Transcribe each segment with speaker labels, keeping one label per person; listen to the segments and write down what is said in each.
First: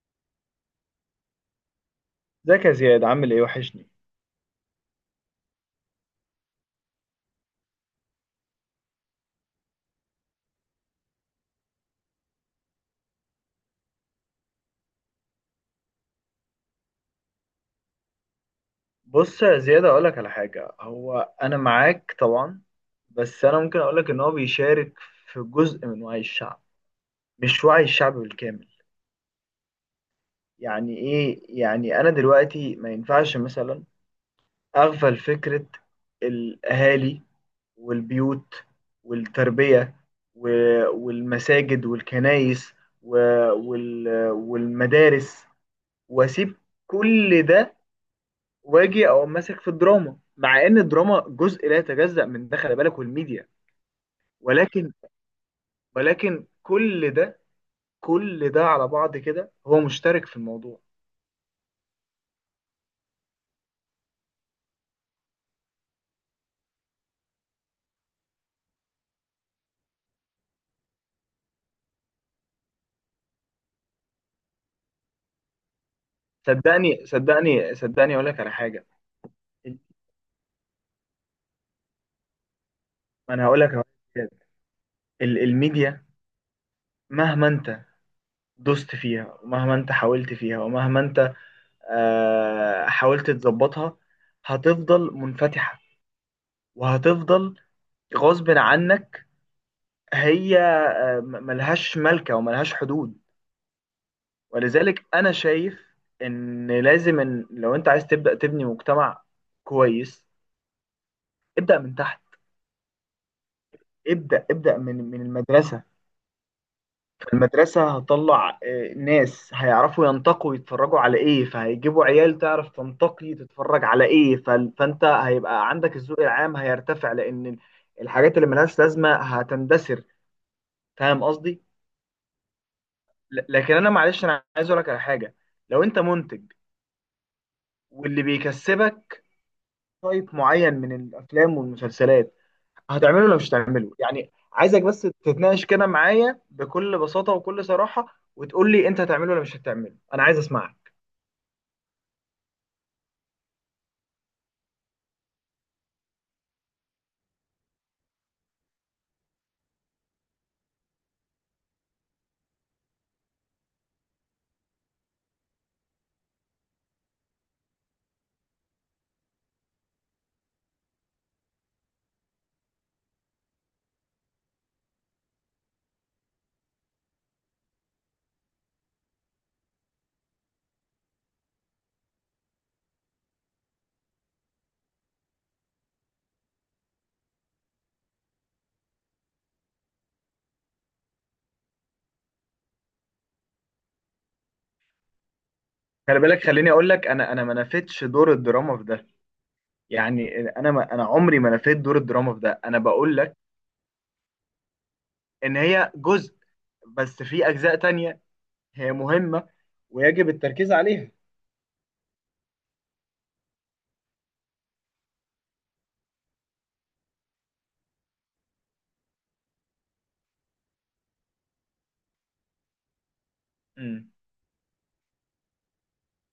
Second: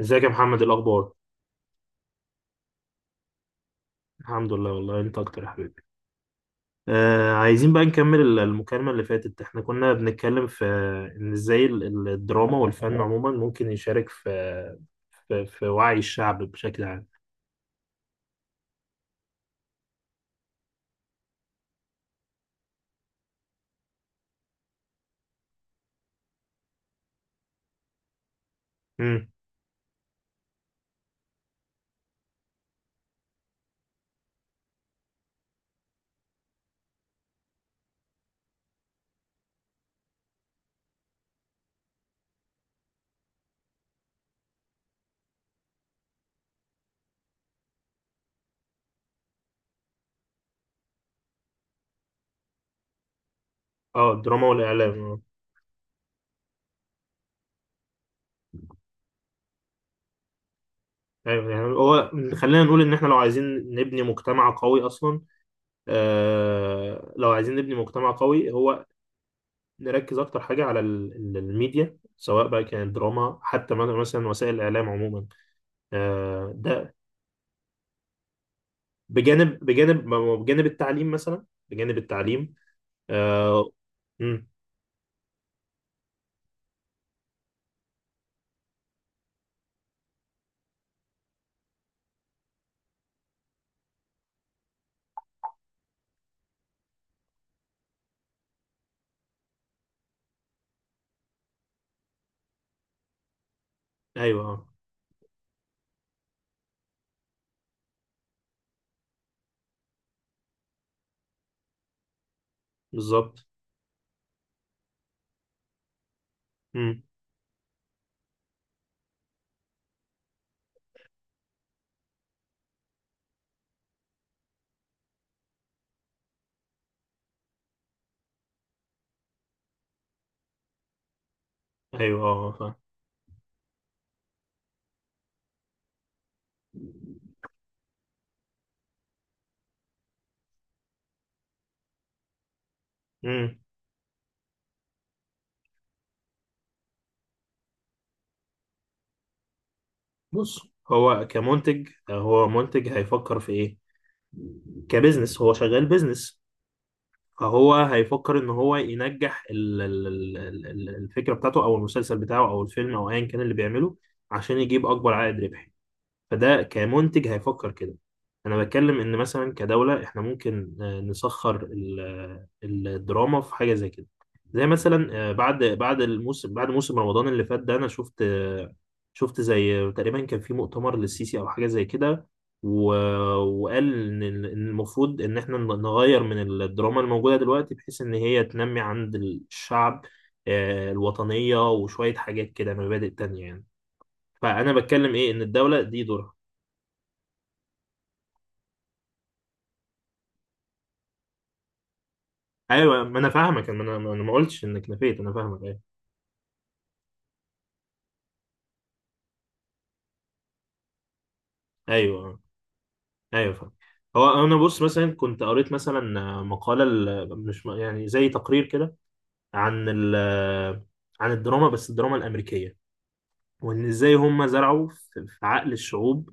Speaker 1: ازيك يا محمد؟ الاخبار؟
Speaker 2: ازيك يا زياد، عامل ايه؟ وحشني.
Speaker 1: الحمد لله، والله انت اكتر يا حبيبي. عايزين بقى نكمل المكالمة اللي فاتت. احنا كنا بنتكلم في ان ازاي الدراما والفن عموما ممكن يشارك في في وعي الشعب بشكل عام.
Speaker 2: بص يا زياد اقولك على حاجة، هو انا معاك طبعا، بس انا ممكن اقولك ان هو بيشارك في جزء من وعي الشعب، مش وعي الشعب بالكامل.
Speaker 1: امم
Speaker 2: يعني ايه؟ يعني انا دلوقتي ما ينفعش مثلا اغفل فكرة الاهالي والبيوت والتربية والمساجد والكنائس والمدارس واسيب كل ده واجي اقوم ماسك في الدراما، مع ان الدراما جزء لا يتجزأ من ده، خلي بالك، والميديا.
Speaker 1: اه، الدراما
Speaker 2: ولكن
Speaker 1: والاعلام، اه.
Speaker 2: كل ده، كل ده على بعض كده هو مشترك في الموضوع.
Speaker 1: ايوه، يعني هو، خلينا نقول ان احنا لو عايزين نبني مجتمع قوي اصلا. آه، لو عايزين نبني مجتمع قوي، هو نركز اكتر حاجة على الميديا، سواء بقى كانت دراما، حتى مثلا وسائل الاعلام عموما. ده
Speaker 2: صدقني صدقني اقول لك على حاجه.
Speaker 1: بجانب، بجانب ما هو بجانب التعليم، مثلا بجانب التعليم.
Speaker 2: ما انا هقول
Speaker 1: آه.
Speaker 2: لك على حاجة.
Speaker 1: امم.
Speaker 2: الميديا، مهما انت دوست فيها، ومهما انت حاولت فيها، ومهما انت حاولت تظبطها، هتفضل منفتحه، وهتفضل غصب عنك. هي ملهاش ملكه وملهاش حدود.
Speaker 1: ايوه،
Speaker 2: ولذلك انا شايف ان لازم، إن لو انت عايز تبدا تبني مجتمع كويس، ابدا من تحت.
Speaker 1: بالظبط.
Speaker 2: ابدا، ابدا من المدرسه.
Speaker 1: امم.
Speaker 2: فالمدرسه هتطلع ناس هيعرفوا ينتقوا يتفرجوا على ايه، فهيجيبوا عيال تعرف تنتقي تتفرج على ايه، فانت هيبقى عندك الذوق العام، هيرتفع، لان الحاجات اللي ملهاش لازمه هتندثر. فاهم قصدي؟
Speaker 1: ايوه، فاهم.
Speaker 2: لكن انا، معلش، انا عايز اقول لك على حاجه. لو انت منتج واللي بيكسبك تايب معين من الافلام والمسلسلات، هتعمله ولا مش
Speaker 1: امم.
Speaker 2: هتعمله؟ يعني عايزك بس تتناقش كده معايا بكل بساطه وكل صراحه، وتقول لي انت هتعمله ولا مش هتعمله. انا عايز
Speaker 1: بص،
Speaker 2: اسمعك.
Speaker 1: هو كمنتج، هو منتج هيفكر في ايه؟ كبزنس، هو شغال بزنس. فهو هيفكر ان هو ينجح الفكره بتاعته، او المسلسل بتاعه، او الفيلم، او ايا كان اللي بيعمله، عشان يجيب اكبر عائد ربحي. فده كمنتج هيفكر كده. انا بتكلم ان مثلا كدولة احنا ممكن، نسخر ال- الدراما في حاجة زي كده. زي مثلا بعد، بعد الموسم بعد موسم رمضان اللي فات ده، انا شفت، شفت زي تقريبا كان في مؤتمر للسيسي او حاجة زي كده. و- وقال ان إن المفروض ان احنا نغير من الدراما الموجودة دلوقتي، بحيث ان هي تنمي عند الشعب الوطنية، وشوية حاجات كده، مبادئ تانية يعني. فانا بتكلم ايه؟ ان الدولة دي
Speaker 2: خلي
Speaker 1: دورها.
Speaker 2: بالك، خليني اقول لك، انا ما نفيتش دور الدراما في ده. يعني انا، ما انا عمري ما نفيت دور الدراما في ده، انا
Speaker 1: ايوه،
Speaker 2: بقول
Speaker 1: ما انا
Speaker 2: لك
Speaker 1: فاهمك. انا ما قلتش انك نفيت، انا
Speaker 2: ان
Speaker 1: فاهمك، ايوه.
Speaker 2: هي جزء، بس في اجزاء تانية هي مهمه ويجب التركيز عليها.
Speaker 1: ايوه. ايوه فاهم. هو انا بص، مثلا كنت قريت مثلا مقاله، ال- مش م- يعني زي تقرير كده، عن عن الدراما، بس الدراما الامريكيه، وان
Speaker 2: امم.
Speaker 1: ازاي هم زرعوا في، في عقل الشعوب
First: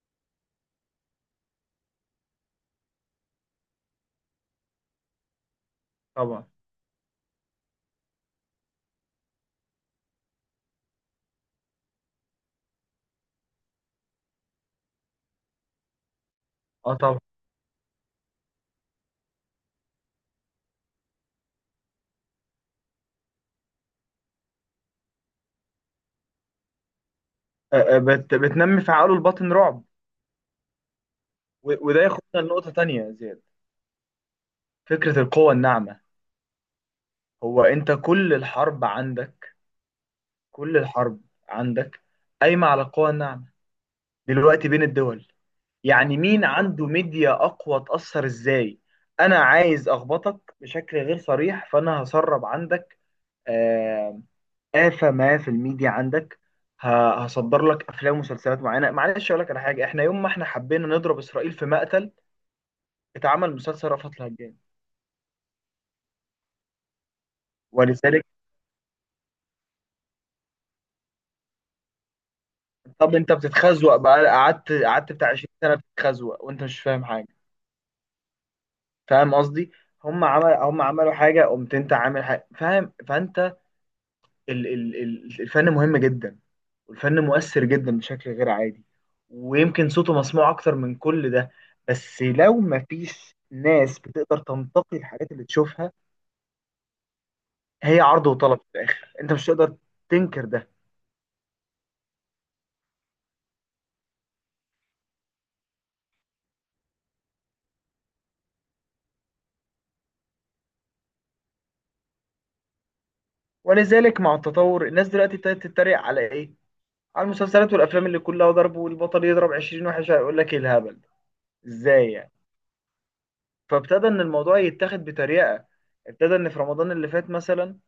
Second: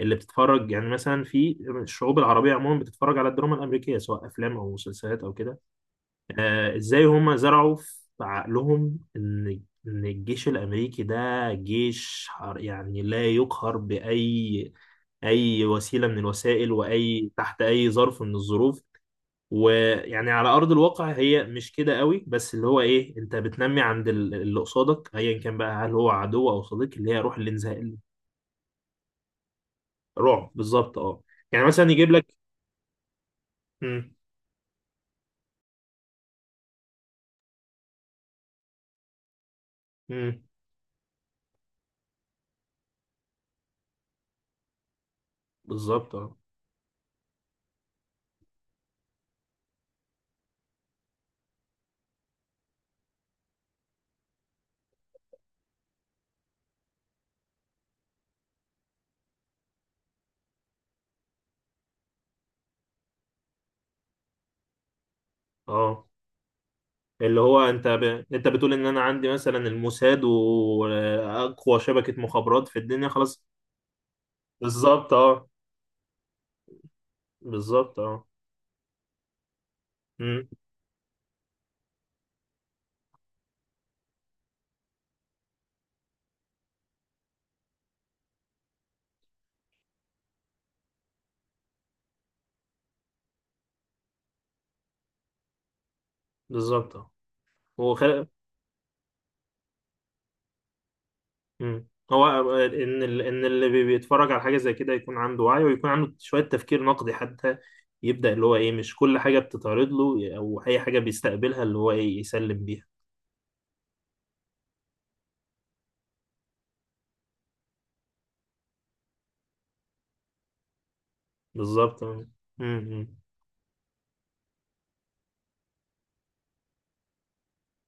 Speaker 1: اللي بتتفرج. يعني مثلا في الشعوب العربيه عموما بتتفرج على الدراما الامريكيه، سواء افلام او مسلسلات او كده.
Speaker 2: طبعا.
Speaker 1: ازاي هم زرعوا في عقلهم ان، ان الجيش الامريكي ده جيش حر، يعني لا يقهر باي، اي وسيله من الوسائل،
Speaker 2: اه طبعا.
Speaker 1: واي تحت اي ظرف من الظروف. ويعني على ارض الواقع هي مش كده قوي، بس اللي هو ايه، انت بتنمي عند اللي قصادك، ايا كان بقى هل هو عدو او صديق، اللي هي روح الانزهاء.
Speaker 2: آه، آه، بت بتنمي في عقله الباطن رعب.
Speaker 1: رعب، بالظبط، اه. يعني مثلا
Speaker 2: وده
Speaker 1: يجيب لك.
Speaker 2: ياخدنا لنقطه تانية يا زياد، فكرة القوة الناعمة. هو انت كل الحرب عندك،
Speaker 1: امم.
Speaker 2: كل الحرب عندك قايمة على القوة الناعمة دلوقتي بين الدول.
Speaker 1: بالظبط،
Speaker 2: يعني
Speaker 1: اه.
Speaker 2: مين عنده ميديا اقوى، تأثر ازاي. انا عايز اخبطك بشكل غير صريح، فانا هسرب عندك آه، آفة ما في الميديا عندك. هصدر لك افلام ومسلسلات معينة. معلش اقول لك على حاجة، احنا يوم ما احنا حبينا نضرب اسرائيل في مقتل، اتعمل مسلسل رأفت الهجان.
Speaker 1: اه، اللي هو انت ب...
Speaker 2: ولذلك،
Speaker 1: انت بتقول ان انا عندي مثلا الموساد واقوى شبكة مخابرات في الدنيا،
Speaker 2: طب انت
Speaker 1: خلاص.
Speaker 2: بتتخزوق بقى، قعدت
Speaker 1: بالظبط،
Speaker 2: قعدت بتاع
Speaker 1: اه.
Speaker 2: 20 سنه بتتخزوق وانت مش فاهم حاجه.
Speaker 1: بالظبط، اه.
Speaker 2: فاهم قصدي؟
Speaker 1: امم.
Speaker 2: هم عملوا حاجه، قمت انت عامل حاجه، فاهم؟ فانت الفن مهم جدا، والفن مؤثر جدا بشكل غير عادي، ويمكن صوته مسموع اكتر من كل ده. بس لو ما فيش ناس بتقدر تنتقي الحاجات اللي تشوفها،
Speaker 1: بالظبط، اه. هو
Speaker 2: هي
Speaker 1: خل...
Speaker 2: عرض وطلب في الاخر، انت مش هتقدر تنكر ده.
Speaker 1: امم. هو ان ال... ان اللي بيتفرج على حاجة زي كده يكون عنده وعي، ويكون عنده شوية تفكير نقدي حتى، يبدأ اللي هو ايه؟ مش كل حاجة بتتعرض له او اي حاجة بيستقبلها اللي هو ايه يسلم بيها.
Speaker 2: ولذلك مع التطور، الناس دلوقتي ابتدت تتريق على ايه، على المسلسلات والافلام اللي كلها ضرب والبطل يضرب 20 واحد، هيقول لك ايه الهبل ده؟
Speaker 1: بالظبط،
Speaker 2: ازاي
Speaker 1: اه.
Speaker 2: يعني؟
Speaker 1: امم.
Speaker 2: فابتدى ان الموضوع يتاخد بطريقه. ابتدى ان في رمضان اللي فات مثلا،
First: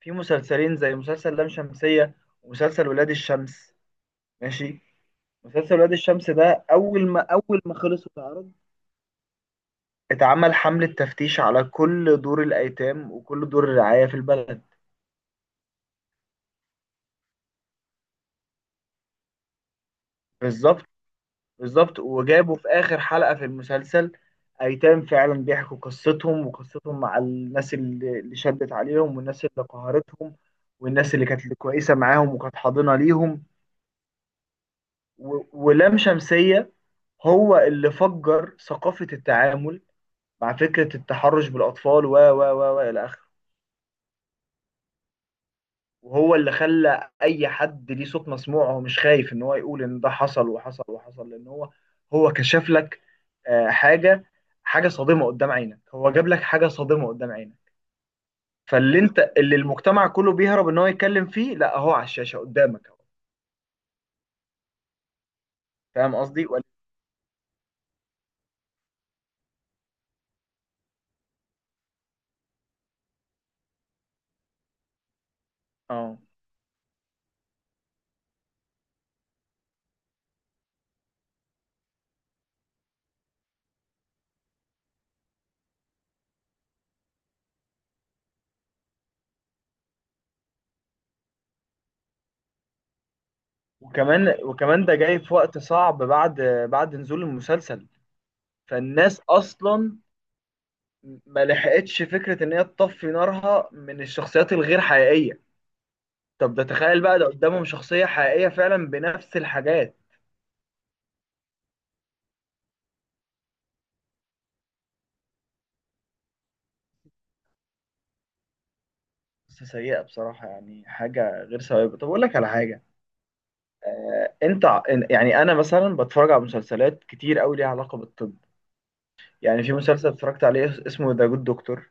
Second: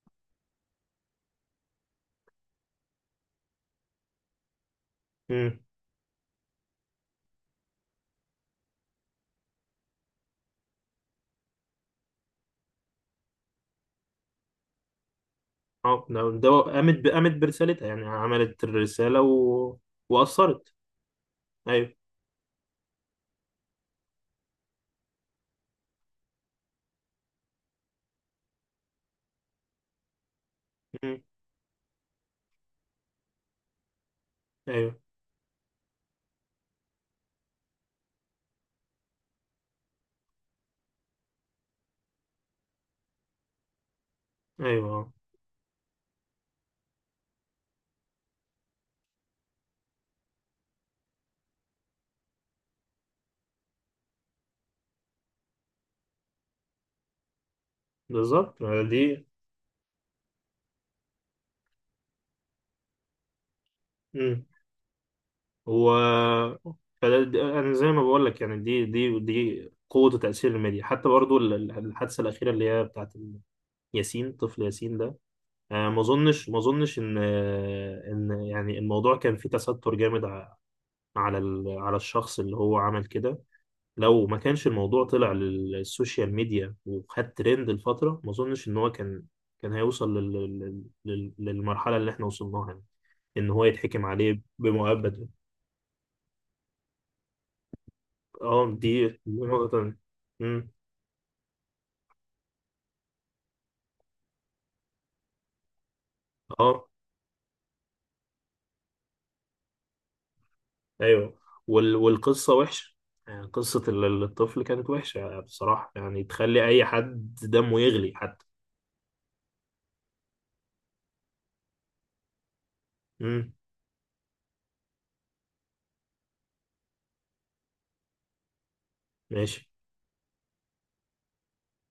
Speaker 2: في مسلسلين، زي مسلسل لام شمسيه ومسلسل ولاد الشمس. ماشي.
Speaker 1: امم.
Speaker 2: مسلسل ولاد الشمس ده، اول ما خلص واتعرض، اتعمل حمله تفتيش على كل دور الايتام وكل دور الرعايه في البلد.
Speaker 1: اه، ده ده قامت ب... قامت برسالتها، يعني عملت الرسالة و... وأثرت.
Speaker 2: بالظبط.
Speaker 1: ايوه.
Speaker 2: بالظبط، وجابوا في آخر حلقة في المسلسل أيتام فعلا بيحكوا قصتهم، وقصتهم مع الناس اللي شدت عليهم، والناس اللي قهرتهم، والناس
Speaker 1: مم.
Speaker 2: اللي كانت كويسة معاهم وكانت حاضنة ليهم.
Speaker 1: ايوه.
Speaker 2: ولام شمسية هو اللي فجر ثقافة التعامل مع فكرة التحرش بالأطفال و إلى آخره.
Speaker 1: ايوه. آه.
Speaker 2: وهو اللي خلى اي حد ليه صوت مسموع، هو مش خايف ان هو يقول ان ده حصل وحصل وحصل، لان هو، هو كشف لك آه، حاجه حاجه صادمه قدام عينك. هو جاب لك حاجه صادمه قدام عينك.
Speaker 1: بالظبط،
Speaker 2: فاللي
Speaker 1: دي.
Speaker 2: انت، اللي المجتمع كله بيهرب ان هو يتكلم فيه، لا، هو على الشاشه قدامك اهو.
Speaker 1: مم.
Speaker 2: فاهم قصدي
Speaker 1: هو،
Speaker 2: ولا؟
Speaker 1: انا زي ما بقول لك يعني، دي قوة وتأثير الميديا. حتى برضو الحادثة الأخيرة اللي هي بتاعت ياسين، طفل ياسين ده، ما
Speaker 2: اه.
Speaker 1: اظنش، ما اظنش ان، ان يعني الموضوع كان فيه تستر جامد على على الشخص اللي هو عمل كده. لو ما كانش الموضوع طلع للسوشيال ميديا وخد ترند لفترة، ما اظنش ان هو كان، كان هيوصل لل... لل... للمرحلة اللي احنا وصلناها، ان هو يتحكم
Speaker 2: وكمان
Speaker 1: عليه
Speaker 2: وكمان ده جاي
Speaker 1: بمؤبد.
Speaker 2: في وقت صعب، بعد بعد نزول المسلسل.
Speaker 1: اه، دي
Speaker 2: فالناس
Speaker 1: دي نقطة.
Speaker 2: اصلا
Speaker 1: مم.
Speaker 2: ما لحقتش فكره ان هي تطفي نارها من الشخصيات الغير حقيقيه، طب ده
Speaker 1: اه.
Speaker 2: تخيل بقى ده قدامهم شخصية حقيقية فعلا بنفس الحاجات.
Speaker 1: ايوه. وال... والقصة وحشة، يعني قصة الطفل كانت وحشة بصراحة، يعني تخلي اي حد دمه يغلي حتى.
Speaker 2: بس سيئة بصراحة، يعني حاجة غير سوية. طب أقول لك على حاجة،
Speaker 1: مم.
Speaker 2: آه أنت ع- إن- يعني أنا مثلا بتفرج على مسلسلات كتير أوي ليها علاقة بالطب. يعني
Speaker 1: ماشي.
Speaker 2: في مسلسل اتفرجت عليه اسمه ذا جود دكتور.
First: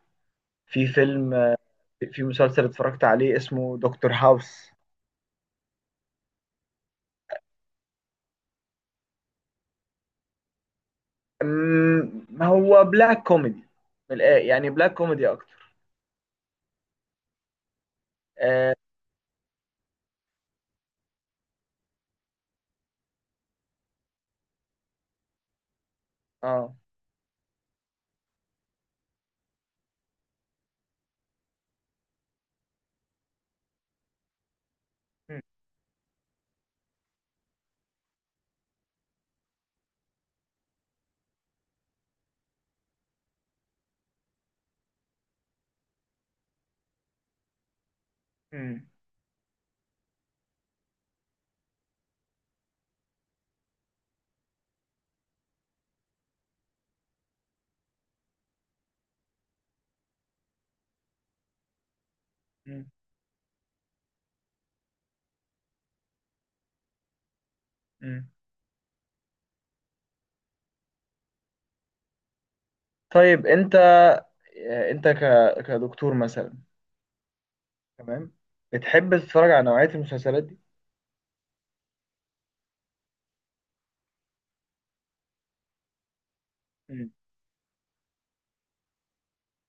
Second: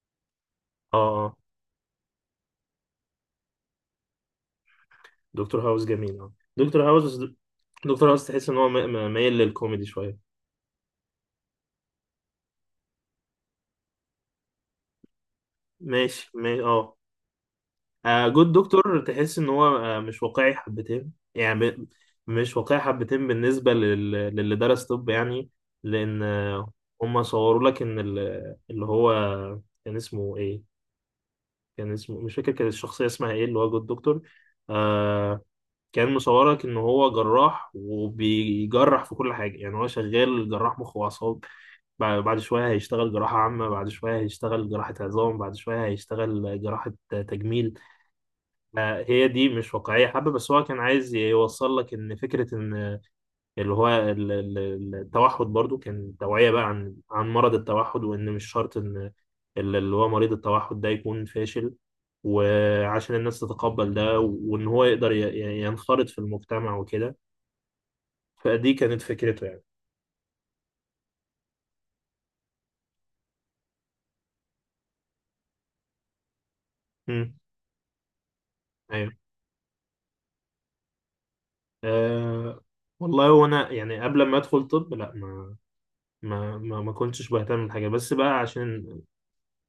Speaker 2: في
Speaker 1: اه.
Speaker 2: فيلم،
Speaker 1: اه،
Speaker 2: في مسلسل اتفرجت عليه اسمه دكتور هاوس.
Speaker 1: دكتور هاوس جميل، اه. دكتور هاوس، دكتور هاوس تحس ان هو مايل للكوميدي شوية.
Speaker 2: هو بلاك كوميدي، يعني بلاك كوميدي أكتر.
Speaker 1: ماشي، ما... اه. آه، جود
Speaker 2: آه,
Speaker 1: دكتور تحس ان هو آه مش واقعي حبتين، يعني مش واقعي حبتين بالنسبه للي درس طب يعني. لان آه،
Speaker 2: آه.
Speaker 1: هم صوروا لك ان اللي هو، كان اسمه ايه، كان اسمه مش فاكر، كان الشخصيه اسمها ايه اللي هو جود دكتور، آه،
Speaker 2: م-
Speaker 1: كان مصورك ان هو جراح، وبيجرح في كل حاجه. يعني هو شغال جراح مخ واعصاب، بعد، بعد شويه هيشتغل جراحه عامه، بعد شويه هيشتغل جراحه عظام، بعد شويه هيشتغل جراحه تجميل.
Speaker 2: م-
Speaker 1: هي دي مش واقعية حبة، بس هو كان عايز يوصل لك إن فكرة إن اللي هو التوحد. برضو كان توعية بقى عن، عن مرض التوحد، وإن مش شرط إن اللي هو مريض التوحد ده يكون فاشل،
Speaker 2: م-
Speaker 1: وعشان الناس تتقبل ده، وإن هو يقدر ينخرط في المجتمع وكده.
Speaker 2: م.
Speaker 1: فدي كانت فكرته يعني.
Speaker 2: طيب أنت، آه، أنت ك... كدكتور مثلا،
Speaker 1: مم.
Speaker 2: تمام،
Speaker 1: أيوه.
Speaker 2: بتحب تتفرج على نوعية المسلسلات دي؟
Speaker 1: أه، والله وانا يعني قبل ما ادخل طب، لا، ما
Speaker 2: مم.
Speaker 1: كنتش بهتم بالحاجه، بس بقى عشان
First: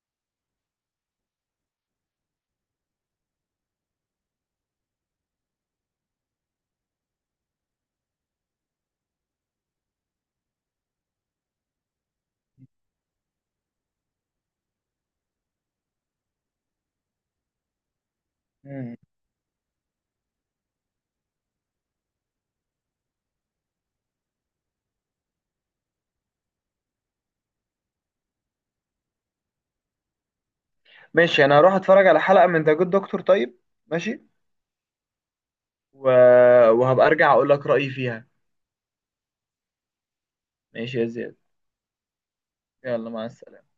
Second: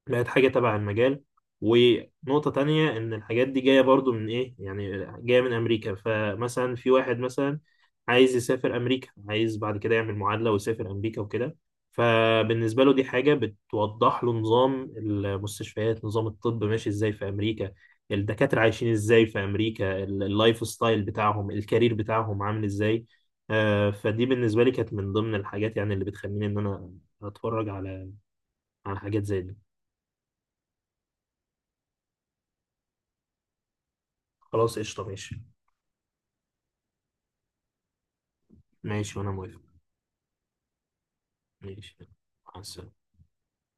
Speaker 1: لقيت حاجة تبع المجال. ونقطة تانية إن الحاجات دي جاية برضو من إيه؟ يعني جاية من أمريكا. فمثلا في واحد مثلا عايز يسافر أمريكا، عايز بعد كده يعمل معادلة ويسافر أمريكا وكده، فبالنسبة له دي حاجة بتوضح له نظام المستشفيات، نظام الطب ماشي إزاي في أمريكا، الدكاترة عايشين
Speaker 2: مم.
Speaker 1: إزاي في أمريكا، اللايف ستايل بتاعهم، الكارير بتاعهم عامل إزاي. فدي بالنسبة لي كانت من ضمن الحاجات يعني اللي بتخليني إن أنا أتفرج على، على حاجات زي دي.
Speaker 2: ماشي، انا هروح اتفرج على حلقة من ذا جود دكتور. طيب، ماشي.
Speaker 1: خلاص، قشطة، ماشي.
Speaker 2: و... وهبقى ارجع اقول لك رأيي فيها.
Speaker 1: ماشي، وأنا موافق.
Speaker 2: ماشي يا زياد.
Speaker 1: ماشي. مع السلامة.
Speaker 2: يلا، مع السلامة.